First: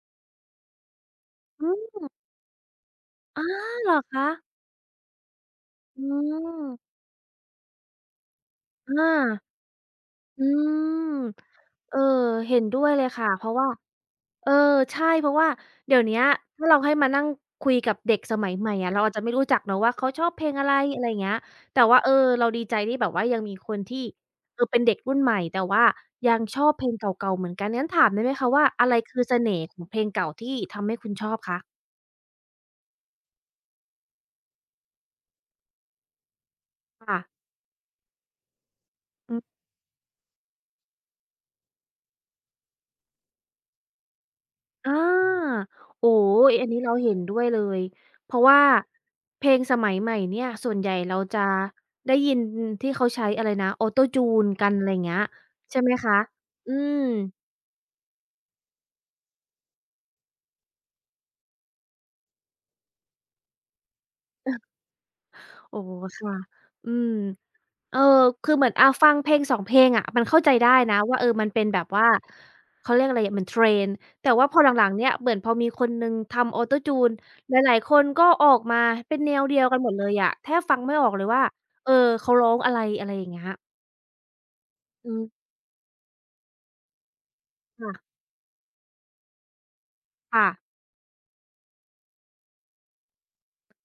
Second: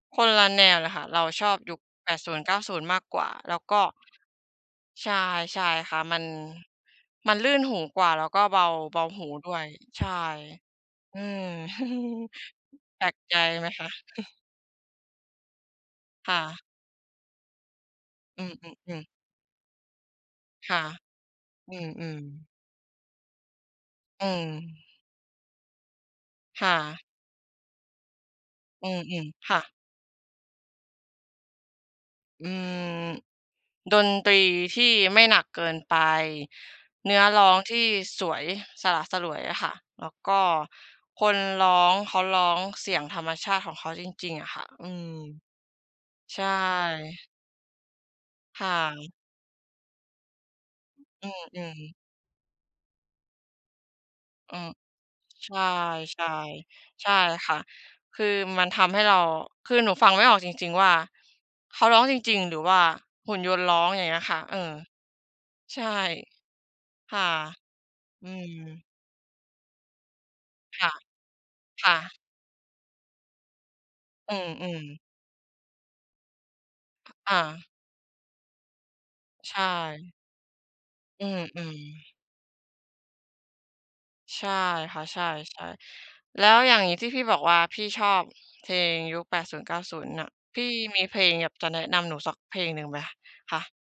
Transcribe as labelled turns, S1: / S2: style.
S1: คนละแนวเลยค่ะ เราชอบ
S2: อื
S1: ยุค
S2: ม
S1: 80-90 มากกว่า
S2: อ๋อ
S1: แล้วก็
S2: เหรอคะ?
S1: ใช่ ใช่ค่
S2: อ
S1: ะ
S2: ื
S1: มัน
S2: ม
S1: มันลื่นหูกว่า แล้วก็เบา
S2: อ
S1: เ
S2: า
S1: บาหูด้วย ใช่
S2: อืม
S1: อืม
S2: เออ เห็นด้วยเ
S1: แ
S2: ล
S1: ปล
S2: ย
S1: ก
S2: ค่ะ
S1: ใจ
S2: เพราะว
S1: ไ
S2: ่
S1: ห
S2: า
S1: มคะ?
S2: เออ ใช่ เพราะว่าเดี๋ยวเนี้ย
S1: ค่
S2: ถ
S1: ะ
S2: ้าเราให้มานั่งคุยกับเด็กส
S1: อื
S2: มัยใหม่อะ เร
S1: อ
S2: า
S1: ๆ ๆ
S2: อาจจะไม่รู้จักเนาะว่าเขาชอบเพลงอะ
S1: ค
S2: ไร
S1: ่ะ
S2: อะไรอย่างเงี้ย
S1: อื
S2: แต่ว่า เออ
S1: ม ๆ
S2: เราดีใจที่แบบว่ายังมีคนที่
S1: อื
S2: คือเป็
S1: ม
S2: นเด็กรุ่นใหม่ แต่ว่ายังช
S1: ค
S2: อ
S1: ่
S2: บเพลงเ
S1: ะ
S2: ก่า ๆ เหมือนกัน งั้นถามได้ไหมคะว่า อ
S1: อื
S2: ะไรคือ
S1: ม
S2: เส
S1: ๆ ค
S2: น่
S1: ่
S2: ห์
S1: ะ
S2: ของเพลงเก่าที่ทำให้คุณชอบคะ?
S1: อืม ดนตรีที่ไม่หนักเกินไป เน
S2: ค
S1: ื
S2: ่
S1: ้อ
S2: ะ
S1: ร้องที่สวย สละสล
S2: อื
S1: วย
S2: ม
S1: อะค่ะ แล้วก็คนร้องเขาร้องเสียงธรรมชาติของเขาจริง ๆ อะค่ะ อื
S2: อา
S1: ม
S2: โอ้ อ
S1: ใช่
S2: อันนี้เราเห็นด้วยเลย เพราะว่า
S1: ค่ะ
S2: เพลงสมัยใหม่เนี่ยส่วนใหญ่เรา
S1: อื
S2: จะ
S1: ม ๆ
S2: ได้ยินที่เขาใช้อะไรนะ Autotune
S1: อื
S2: กั
S1: ม
S2: น อะไรอย่างเงี้ย
S1: ใช
S2: ใช่ไหมคะ?
S1: ่
S2: อื
S1: ๆ ใช่
S2: ม
S1: ค่ะ คือมันทำให้เรา คือหนูฟังไม่ออกจริง ๆ ว่าเขาร้องจริง ๆ หรือว่าหุ่นยนต์ร้อง อย่างเงี้ยค่ะ เออ
S2: เออ อ
S1: ใ
S2: ๋
S1: ช
S2: อ
S1: ่
S2: ค่ะ อืม
S1: ค่ะ
S2: เออ
S1: อื
S2: ค
S1: ม
S2: ือเหมือน อ่า ฟังเพลง 2 เพลงอะ มันเข้าใจได้
S1: ค่ะ
S2: นะว่า เออ มันเป็นแบ
S1: ค
S2: บ
S1: ่
S2: ว่า
S1: ะ
S2: เขาเรียกอะไรอะ เหมือน Trend แต่
S1: อื
S2: ว่าพอห
S1: ม
S2: ลัง
S1: ๆ
S2: ๆ เนี่ย เหมือนพอมีคนหนึ่งทำ Autotune
S1: อา
S2: หลาย ๆ คนก็ออกมาเป็นแนว
S1: ใ
S2: เ
S1: ช
S2: ดียวกันหมดเล
S1: ่
S2: ยอะ แทบฟังไม่ออกเ
S1: อ
S2: ล
S1: ื
S2: ยว่า
S1: ม
S2: เออ
S1: ๆ
S2: เขาร้องอะไร อะไรอย่างเงี้ย
S1: ใช่ค่ะ
S2: อื
S1: ใช่
S2: ม
S1: ๆ แล้วอย่างนี้ที่พี่บอกว่าพี
S2: ค
S1: ่ช
S2: ่ะ
S1: อบเพลงยุค 80-90 อะ
S2: ค่ะ
S1: พี่มีเพลงอยากจะแนะนำหนูสักเพลงหนึ่งไหมคะ?